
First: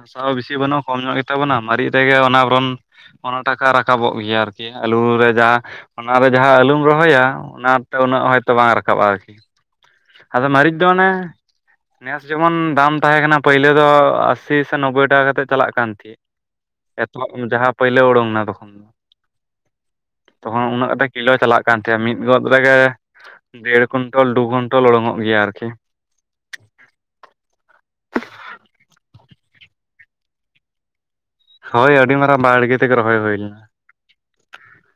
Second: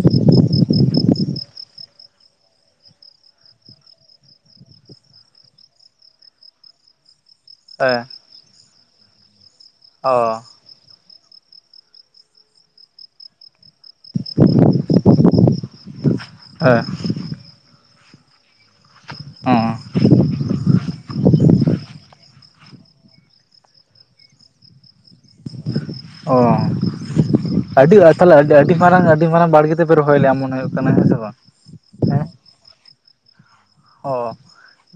ᱦᱟᱥᱟ ᱦᱚᱸ ᱵᱮᱥᱤ ᱵᱟᱹᱱᱩᱜ-ᱟ ᱠᱚᱢ ᱧᱚᱜ ᱜᱮᱛᱟ ᱵᱚᱱᱟ ᱢᱟᱨᱤᱡ ᱨᱮᱜᱮ ᱚᱱᱟ ᱵᱚᱨᱚᱱ ᱚᱱᱟ ᱴᱟᱠᱟ ᱨᱟᱠᱟᱵᱚᱜ ᱜᱮᱭᱟ ᱟᱨᱠᱤ, ᱟᱞᱩ ᱨᱮ ᱡᱟᱸᱦᱟ ᱚᱱᱟᱨᱮ ᱡᱟᱸᱦᱟ ᱟᱞᱩᱢ ᱨᱚᱦᱚᱭᱟ, ᱚᱱᱟ ᱛᱮ ᱦᱮᱸ ᱩᱱᱟᱹᱜ ᱦᱚᱭᱛᱚ ᱵᱟᱝ ᱨᱟᱠᱟᱵ-ᱟ ᱟᱨᱠᱤ, ᱚ ᱟᱫᱚ ᱢᱟᱹᱨᱤᱪ ᱫᱚ ᱚᱱᱮ ᱱᱮᱥ ᱡᱮᱢᱚᱱ ᱫᱟᱢ ᱛᱟᱸᱦᱮ ᱠᱟᱱᱟ ᱯᱟᱹᱭᱞᱟᱹ ᱫᱚ ᱟᱥᱤ ᱥᱮ ᱱᱚᱵᱵᱳᱭ ᱴᱟᱠᱟ ᱠᱟᱛᱮᱫ ᱪᱟᱞᱟᱜ ᱠᱟᱱ ᱦᱮᱸ ᱛᱟᱸᱦᱮᱜ᱾ ᱪᱟᱞᱟᱜ ᱡᱟᱸᱦᱟ ᱯᱟᱹᱭᱞᱟᱹ ᱳᱰᱳᱝ ᱱᱟ ᱛᱚᱠᱷᱚᱱ ᱫᱚ᱾ ᱚᱸ᱾ ᱛᱚᱠᱷᱚᱱ ᱩᱱᱟᱹᱜ ᱠᱟᱛᱮ ᱠᱤᱞᱳ ᱪᱟᱞᱟᱜ ᱠᱟᱱ ᱛᱟᱦᱮᱜ-ᱟ ᱢᱤᱫ ᱜᱚᱫ ᱨᱮᱜᱮ ᱫᱮᱲ ᱠᱩᱱᱴᱚᱞ ᱫᱩ ᱠᱩᱱᱴᱚᱞ ᱳᱰᱚᱝ-ᱚᱜ ᱜᱮᱭᱟ ᱟᱨᱠᱤ᱾ ᱚ᱾ ᱟᱹᱰᱤ ᱟᱨ ᱛᱟᱞᱦᱮ ᱟᱹᱰᱤ ᱢᱟᱨᱟᱝ ᱟᱹᱰᱤ ᱢᱟᱨᱟᱝ ᱵᱟᱲᱜᱮ ᱛᱮᱯᱮ ᱨᱚᱦᱚᱭ ᱞᱮᱜ-ᱟ ᱢᱚᱱᱮ ᱦᱩᱭᱩᱜ ᱠᱟᱱᱟ, ᱦᱮᱸ ᱥᱮ ᱵᱟᱝ? ᱦᱳᱭ ᱟᱹᱰᱤ ᱦᱮᱸ ᱢᱟᱨᱟᱝ ᱵᱟᱲᱜᱮ ᱛᱮᱜᱮ ᱨᱚᱦᱚᱭ ᱦᱩᱭ ᱞᱮᱱᱟ᱾ ᱚ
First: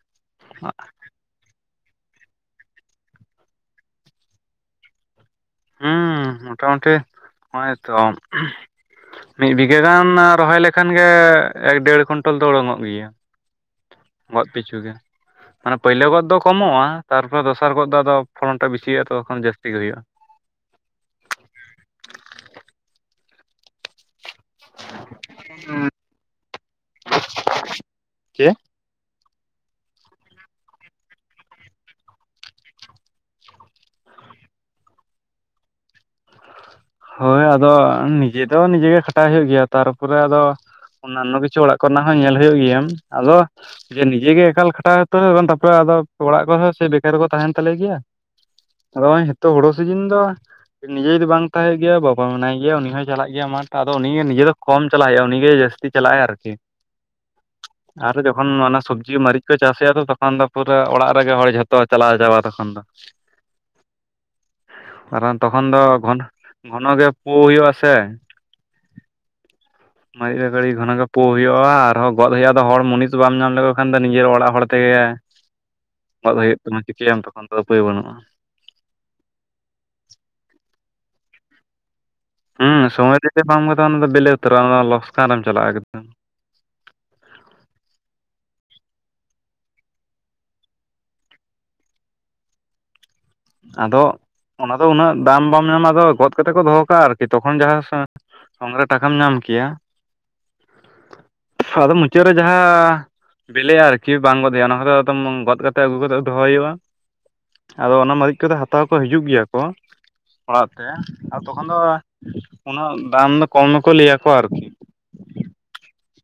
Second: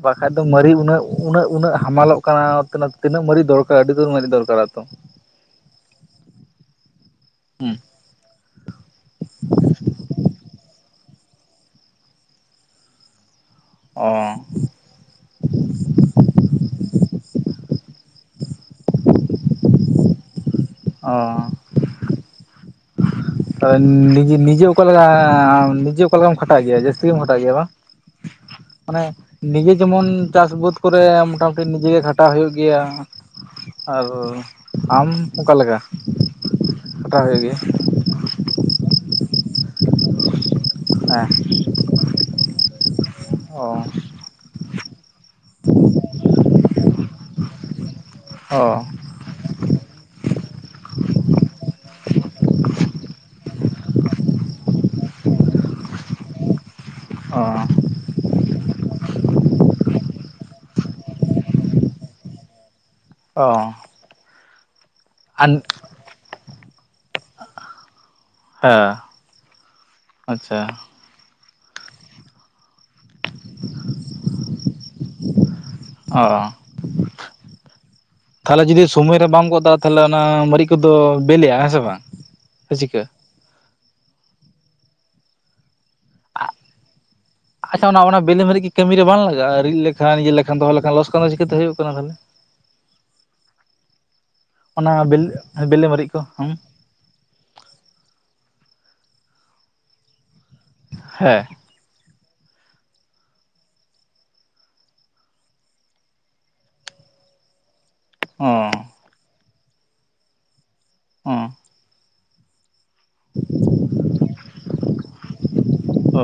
ᱵᱟᱠᱷᱟᱡ ᱫᱚ ᱢᱟᱹᱨᱤᱡ ᱩᱱᱟᱹᱜ ᱩᱱᱟᱹᱜ ᱩᱱᱟᱹᱜ ᱦᱟᱢᱟᱞᱚᱜ ᱠᱟᱱᱟ, ᱛᱤᱱᱟᱹᱜ ᱛᱤᱱᱟᱹᱜ ᱢᱟᱹᱨᱤᱪ ᱫᱚᱨᱠᱟᱨᱚ-ᱟ, ᱟᱹᱰᱤ ᱩᱛᱟᱟ ᱢᱟᱨᱤᱡ ᱫᱚᱨᱠᱟᱨᱟ ᱛᱚ᱾ ᱦᱩᱸ ᱢᱳᱚᱴᱟᱢᱩᱴᱤ ᱦᱚᱸᱜ-ᱚᱭ ᱛᱚ ᱢᱤᱫ ᱵᱤᱜᱷᱟᱹ ᱜᱟᱱ ᱨᱚᱦᱚᱭ ᱞᱮᱠᱷᱟᱱ ᱜᱮ ᱮᱠ ᱫᱮᱲ ᱠᱩᱱᱴᱚᱞ ᱫᱚ ᱳᱰᱳᱝᱚᱜ ᱜᱮᱭᱟ᱾ ᱚ ᱜᱟᱫᱽ ᱯᱤᱪᱷᱩ ᱜᱮ᱾ *inaudible* ᱢᱟᱱᱮ ᱯᱟᱹᱭᱞᱟᱹ ᱜᱚᱫ ᱫᱚ ᱠᱚᱢᱚᱜ-ᱟ, ᱛᱟᱨᱯᱚᱨ ᱫᱚᱥᱟᱨ ᱜᱚᱫ ᱫᱚ ᱟᱫᱚ ᱯᱷᱚᱞᱚᱱᱴᱟᱜ ᱵᱤᱥᱤ ᱦᱩᱭᱩᱜ-ᱟ, ᱛᱚᱛᱚ ᱠᱷᱚᱱ ᱡᱟᱹᱥᱛᱤ ᱜᱮ ᱦᱩᱭᱩᱜ-ᱟ᱾ ᱚ᱾ ᱦᱳᱭ ᱱᱤᱡᱮ ᱱᱤᱡᱮ ᱚᱠᱟ ᱞᱮᱠᱟ ᱮ ᱱᱤᱡᱮ ᱚᱠᱟ ᱞᱮᱠᱟᱢ ᱠᱷᱟᱴᱟᱜ ᱜᱮᱭᱟ ᱡᱟᱹᱥᱛᱤ ᱜᱮᱢ ᱠᱷᱟᱴᱟᱜ ᱜᱮᱭᱟ ᱵᱟᱝ? ᱪᱮᱫ ᱢᱟᱱᱮ ᱱᱤᱡᱮ ᱡᱮᱢᱚᱱ ᱪᱟᱥ ᱵᱟᱹᱫᱽ ᱠᱚᱨᱮ ᱢᱚᱴᱟᱢᱩᱴᱤ ᱱᱤᱡᱮ ᱜᱮ ᱠᱷᱟᱴᱟᱜ ᱦᱩᱭᱩᱜ ᱜᱮᱭᱟ᱾ ᱟᱨ ᱟᱢ ᱚᱠᱟ ᱞᱮᱠᱟ ᱠᱟᱴᱟᱣ ᱦᱩᱭᱩᱜ ᱦᱳᱭ ᱜᱮᱭᱟ? ᱟᱫᱚ ᱱᱤᱡᱮ ᱫᱚ ᱱᱤᱡᱮ ᱜᱮ ᱠᱷᱟᱴᱟᱜ ᱦᱩᱭᱩᱜ ᱜᱮᱭᱟ ᱛᱟᱨᱯᱚᱨᱮ ᱟᱫᱚ ᱚᱱᱟ ᱚᱱᱱᱟᱱᱚ ᱦᱮᱸ ᱠᱤᱪᱷᱩ ᱚᱲᱟᱜ ᱠᱚᱨᱮᱱᱟᱜ ᱦᱚᱸ ᱧᱮᱞ ᱦᱩᱭᱩᱜ ᱜᱮᱭᱟ, ᱟᱫᱚ ᱚ ᱡᱮ ᱱᱤᱡᱮ ᱜᱮ ᱮᱠᱟᱞ ᱠᱷᱟᱴᱟᱣ *inaudible* ᱛᱟᱯᱚᱨᱮ ᱟᱫᱚ ᱚᱲᱟᱜ ᱠᱚᱨᱮ ᱦᱚᱸ ᱥᱮᱭ ᱵᱮᱠᱟᱨ ᱠᱚ ᱛᱟᱦᱮᱱ ᱛᱟᱞᱮ ᱜᱮᱭᱟ᱾ ᱚ᱾ ᱱᱚᱜ-ᱚᱭ ᱦᱮᱛᱚᱜ ᱦᱩᱲᱩ ᱥᱤᱡᱤᱱ ᱫᱚ, ᱱᱤᱡᱮ ᱡᱩᱫᱤ ᱵᱟᱝ ᱢᱮᱛᱟᱭ ᱜᱮᱭᱟ, ᱵᱟᱵᱟ ᱢᱮᱱᱟᱭ ᱜᱮᱭᱟ, ᱩᱱᱤ ᱦᱚᱸᱭ ᱪᱟᱞᱟᱜ ᱜᱮᱭᱟ ᱢᱟᱨᱴ, ᱟᱫᱚ ᱩᱱᱤ ᱦᱚᱸ ᱱᱤᱡᱟᱹ ᱫᱚ ᱠᱚᱢ ᱪᱟᱞᱟᱣ ᱦᱩᱭᱩᱜ-ᱟ, ᱩᱱᱤᱜᱮ ᱡᱟᱹᱥᱛᱤ ᱪᱟᱞᱟᱜ-ᱟᱭ ᱟᱨᱠᱤ᱾ ᱚ ᱟᱨᱦᱚ ᱡᱚ, ᱚᱱ ᱚᱱᱟ ᱥᱚᱵᱽᱡᱤ ᱢᱟᱨᱤᱪ ᱠᱚ ᱪᱟᱥ ᱮᱼᱟ, ᱛᱚ ᱛᱚᱠᱷᱚᱱ ᱫᱚ ᱯᱩᱨᱟᱹ ᱚᱲᱟᱜ ᱨᱮᱜᱮ ᱦᱚᱲ ᱡᱷᱚᱛᱚ ᱪᱟᱞᱟᱣ ᱪᱟᱵᱟ ᱛᱚᱠᱷᱚᱱ ᱫᱚ᱾ ᱚ, ᱢᱟᱨᱟᱝ ᱟᱨ ᱦᱮᱸ ᱛᱚᱠᱷᱚᱱ ᱫᱚ ᱮᱠᱷᱚᱱ ᱜᱷᱚᱱᱚ ᱜᱮ ᱯᱩ ᱦᱩᱭᱩᱜ-ᱟ, ᱥᱮ? ᱦᱮᱸ, ᱢᱟᱹᱨᱤᱜ ᱨᱮ ᱜᱷᱟᱹᱲᱤ ᱜᱷᱚᱱᱚ ᱜᱮ ᱯᱳ ᱦᱩᱭᱩᱜ-ᱟ, ᱟᱨᱦᱚᱸ ᱜᱚᱫ ᱦᱩᱭᱩᱜ-ᱟ, ᱫᱚ ᱦᱚᱲ ᱢᱩᱱᱤᱥ ᱫᱚ ᱵᱟᱢ ᱧᱟᱢ ᱞᱮᱠᱚ ᱠᱷᱟᱱ ᱫᱚ ᱱᱤᱡᱟᱹᱨ ᱚᱲᱟᱜ ᱦᱚᱲ ᱛᱮᱜᱮ, ᱚ ᱜᱚᱫ ᱦᱩᱭᱩᱜ ᱠᱟᱱᱟ, ᱪᱤᱠᱟᱹ ᱭᱟᱢ ᱛᱚᱠᱷᱚᱱ ᱫᱚ ᱩᱯᱟᱹᱭ ᱵᱟᱹᱱᱩᱜ-ᱟ᱾ ᱛᱟᱦᱮᱞᱮ ᱡᱩᱫᱤ ᱥᱳᱢᱚᱭ ᱨᱮ ᱵᱟᱢ ᱜᱚᱫ ᱫᱟᱲᱮᱜᱼᱟ, ᱛᱟᱦᱮᱞᱮ ᱚᱱᱟ ᱢᱟᱨᱤᱪ ᱠᱚᱫᱚ ᱵᱮᱞᱮᱜ-ᱟ, ᱦᱮᱸ ᱥᱮ ᱵᱟᱝ! ᱥᱮ ᱦᱩᱸ ᱪᱤᱠᱟᱹ ᱥᱚᱢᱚᱭ ᱨᱮ ᱡᱩᱫᱤ ᱵᱟᱢ ᱜᱚᱫᱟ, ᱚᱱᱟ ᱫᱚ ᱵᱮᱞᱮ ᱩᱛᱟᱹᱨᱚᱜ-ᱟ, ᱚᱱᱟ ᱞᱚᱥᱠᱟᱱ ᱨᱮᱢ ᱪᱟᱞᱟᱜ-ᱟ, ᱮᱠᱫᱚᱢ᱾ ᱟᱜ ᱟᱪᱪᱷᱟ ᱚᱱᱟ ᱚᱱᱟ ᱵᱤᱞᱮ ᱢᱟᱹᱨᱤᱡ ᱜᱮ ᱠᱟᱹᱢᱤ ᱨᱮ ᱵᱟᱝ ᱞᱟᱜᱟᱜ-ᱟ? ᱨᱤᱫ ᱞᱮᱠᱷᱟᱱ, ᱤᱭᱟᱹ ᱞᱮᱠᱷᱟᱱ, ᱫᱚᱦᱚ ᱞᱮᱠᱷᱟᱱ, ᱞᱚᱥᱠᱟᱱ ᱫᱚ ᱪᱤᱠᱟᱹᱛᱮ ᱦᱩᱭᱩᱜ ᱠᱟᱱᱟ ᱵᱷᱟᱞᱮ? *inaudible* ᱟᱫᱚᱜ ᱚᱱᱟ ᱫᱚ ᱩᱱᱟᱹᱜ ᱫᱟᱢ ᱵᱟᱢ ᱵᱮᱞᱮ ᱧᱟᱢᱼᱟ, ᱟᱫᱚ ᱢᱟᱹᱨᱤᱡ ᱜᱚᱫ ᱠᱟᱛᱮ ᱦᱩᱸ ᱠᱚ ᱫᱚᱦᱚ ᱠᱟᱜᱼᱟ, ᱟᱨᱠᱤ ᱛᱚᱠᱷᱚᱱ ᱡᱟᱦᱟᱸ ᱥᱟ ᱥᱚᱝ ᱨᱮ ᱴᱟᱠᱟᱢ ᱧᱟᱢ ᱠᱮᱭᱟ ᱦᱮ, ᱥᱟᱫᱚ ᱢᱩᱪᱟᱹᱫ ᱨᱮ ᱡᱟᱦᱟ ᱵᱤᱞᱮᱜᱼᱟ ᱟᱨᱠᱤ ᱵᱟᱝ ᱠᱚ ᱫᱷᱮᱭᱟᱱᱚ ᱚᱱᱟ ᱠᱳᱫᱳ ᱮᱠᱫᱚᱢ ᱵᱚᱱ ᱜᱚᱫ ᱠᱟᱛᱮ ᱟᱹᱜᱩ ᱠᱳᱫᱳ ᱫᱚᱦᱚ ᱦᱩᱭᱩᱜᱼᱟ᱾ ᱟᱫᱚ ᱚᱱᱟ ᱢᱟᱹᱨᱤᱪ ᱤᱸᱠᱟᱹ ᱚ ᱫᱚ ᱦᱟᱛᱟᱣ ᱠᱚ ᱦᱤᱡᱩᱜ ᱜᱮᱭᱟ ᱠᱚ ᱚᱲᱟᱜ ᱛᱮ, ᱚ ᱟᱨ ᱛᱚᱠᱷᱚᱱ ᱫᱚ ᱩᱱᱟᱹᱜ ᱫᱟᱢ ᱫᱚ ᱠᱚᱢ ᱜᱮᱠᱚ ᱞᱟᱹᱭ ᱭᱟᱠᱚᱣᱟ ᱟᱨᱠᱤ᱾ *unintelligible* ᱚ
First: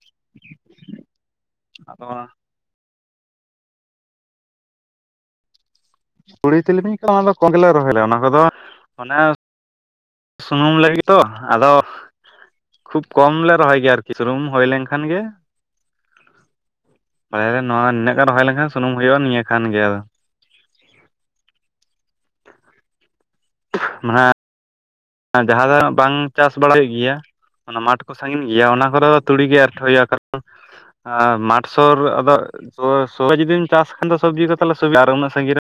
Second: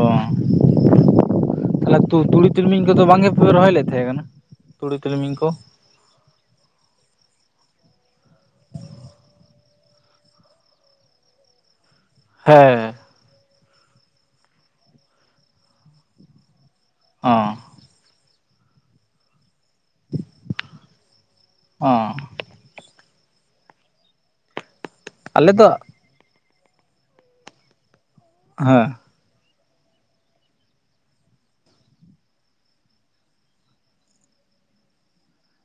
ᱛᱟᱦᱮᱞᱮ ᱟᱫᱚ ᱛᱩ ᱛᱩᱲᱤ ᱛᱤᱞᱢᱤᱧ ᱠᱚᱫᱚ ᱵᱟᱝ ᱜᱮᱯᱮ ᱨᱚᱦᱚᱭ ᱞᱮᱫ ᱛᱟᱦᱮᱸ ᱠᱟᱱᱟ, ᱛᱩᱲᱤ ᱛᱤᱞᱢᱤᱧ ᱠᱚ? ᱛᱩᱲᱤ ᱛᱤᱞᱢᱤᱧ ᱠᱚ ᱚᱱᱟ ᱫᱚ ᱠᱚᱢ ᱜᱮᱞᱮ ᱨᱚᱦᱚᱭ ᱞᱮᱜᱼᱟ, ᱚᱱᱟ ᱠᱚᱫᱚ ᱢᱟᱱᱮ ᱥᱩᱱᱩᱢ ᱞᱟᱹᱜᱤᱫ ᱛᱚ, ᱟᱫᱚ ᱦᱮᱻ, ᱠᱷᱩᱵ ᱠᱚᱢ ᱞᱮ ᱨᱚᱦᱚᱭ ᱜᱮᱭᱟ ᱟᱨᱠᱤ, ᱥᱩᱱᱩᱢ ᱦᱳᱭ ᱞᱮᱱᱠᱷᱟᱱ ᱜᱮ, ᱚ ᱵᱷᱟᱭ ᱨᱮᱱ ᱱᱚᱣᱟ ᱱᱤᱱᱟᱹᱜ ᱜᱟᱱ ᱦᱳᱭ ᱞᱮᱱᱠᱷᱟᱱ ᱥᱩᱱᱩᱢ ᱦᱩᱭᱩᱜᱼᱟ ᱱᱤᱭᱟᱹ ᱠᱷᱟᱱ ᱜᱮ ᱟᱫᱚ᱾ ᱚᱸᱻᱦ, *unintelligible* ᱢᱟ ᱱᱷᱟᱸᱜ ᱡᱟᱦᱟᱸ ᱫᱚ ᱱᱷᱟᱸᱜ ᱵᱟᱝ ᱪᱟᱥ ᱵᱟᱲᱟᱭ ᱜᱮᱭᱟ, ᱚᱱᱟ ᱢᱟᱴᱷ ᱠᱚ ᱥᱟᱺᱜᱤᱱ ᱜᱮᱭᱟ, ᱚᱱᱟ ᱦᱮᱸ ᱠᱚᱫᱚ ᱛᱩᱲᱤ ᱜᱮ ᱮᱨᱴᱷᱚ ᱦᱩᱭᱩᱜᱼᱟ, ᱠᱟᱨᱚᱬ ᱟᱸ ᱢᱟᱴ ᱥᱳᱨ ᱟᱫᱚ ᱥᱳᱵᱳᱭ, ᱥᱳᱵᱳ ᱡᱩᱫᱤᱢ ᱪᱟᱥ ᱠᱷᱟᱱ ᱫᱚ ᱥᱚᱵᱽᱡᱤ ᱠᱚ ᱛᱟᱦᱮᱞᱮ ᱥᱩᱵᱤᱫᱟ, ᱟᱨ ᱩᱱᱟᱹᱜ ᱥᱟᱹᱜᱤᱧ ᱨᱮᱢ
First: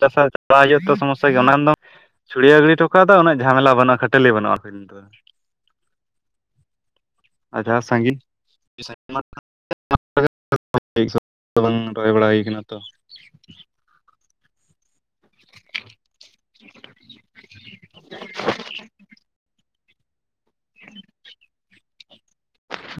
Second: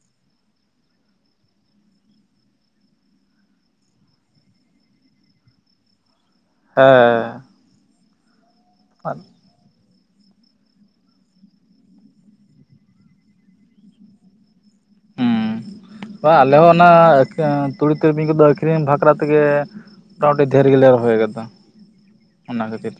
ᱪᱟᱥᱼᱟ, ᱪᱟᱞᱟᱣ ᱦᱩᱭᱩᱜᱼᱟ ᱛᱚ ᱥᱚᱢᱚᱥᱥᱟ ᱜᱮ, ᱚᱱᱟ ᱨᱮᱸ ᱫᱚᱢ ᱪᱷᱩᱲᱭᱟᱹ ᱜᱤᱰᱤ ᱚᱴᱚ ᱠᱟᱜ ᱛᱚ ᱩᱱᱟᱹᱜ ᱡᱷᱟᱢᱮᱞᱟ ᱵᱟᱹᱱᱩᱜᱼᱟ, ᱠᱷᱟᱹᱴᱟᱹᱞᱤᱭᱟᱹ ᱵᱟᱹᱱᱩᱜᱼᱟ, ᱟᱹᱵᱤᱱ ᱫᱚ᱾ ᱦᱮ, ᱟᱪᱪᱷᱟ ᱥᱟᱺᱜᱤᱧ ᱥᱟᱺᱜᱤᱱ *unintelligible* *unintelligible* ᱮ ᱥᱟᱵ ᱛᱚ ᱵᱟᱝ ᱨᱚᱦᱚᱭ ᱵᱟᱲᱟ ᱦᱩᱭ ᱠᱟᱱᱟ ᱛᱚ᱾ ᱦᱩᱸ ᱵᱟ ᱟᱞᱮ ᱦᱚᱸ ᱚᱱᱟ ᱮᱸᱠᱮ ᱛᱩᱲᱤ ᱛᱤᱞᱢᱤᱧ ᱠᱚᱫᱚ ᱟᱹᱠᱷᱨᱤᱝ ᱵᱷᱟᱠᱨᱟ ᱛᱮᱜᱮ ᱢᱚᱴᱟ ᱢᱩᱴᱤ ᱫᱷᱮᱨ ᱜᱮᱞᱮ ᱨᱚᱦᱚᱭ ᱟᱠᱟᱫᱟ, ᱚᱱᱟ ᱠᱷᱟᱹᱛᱤᱨ᱾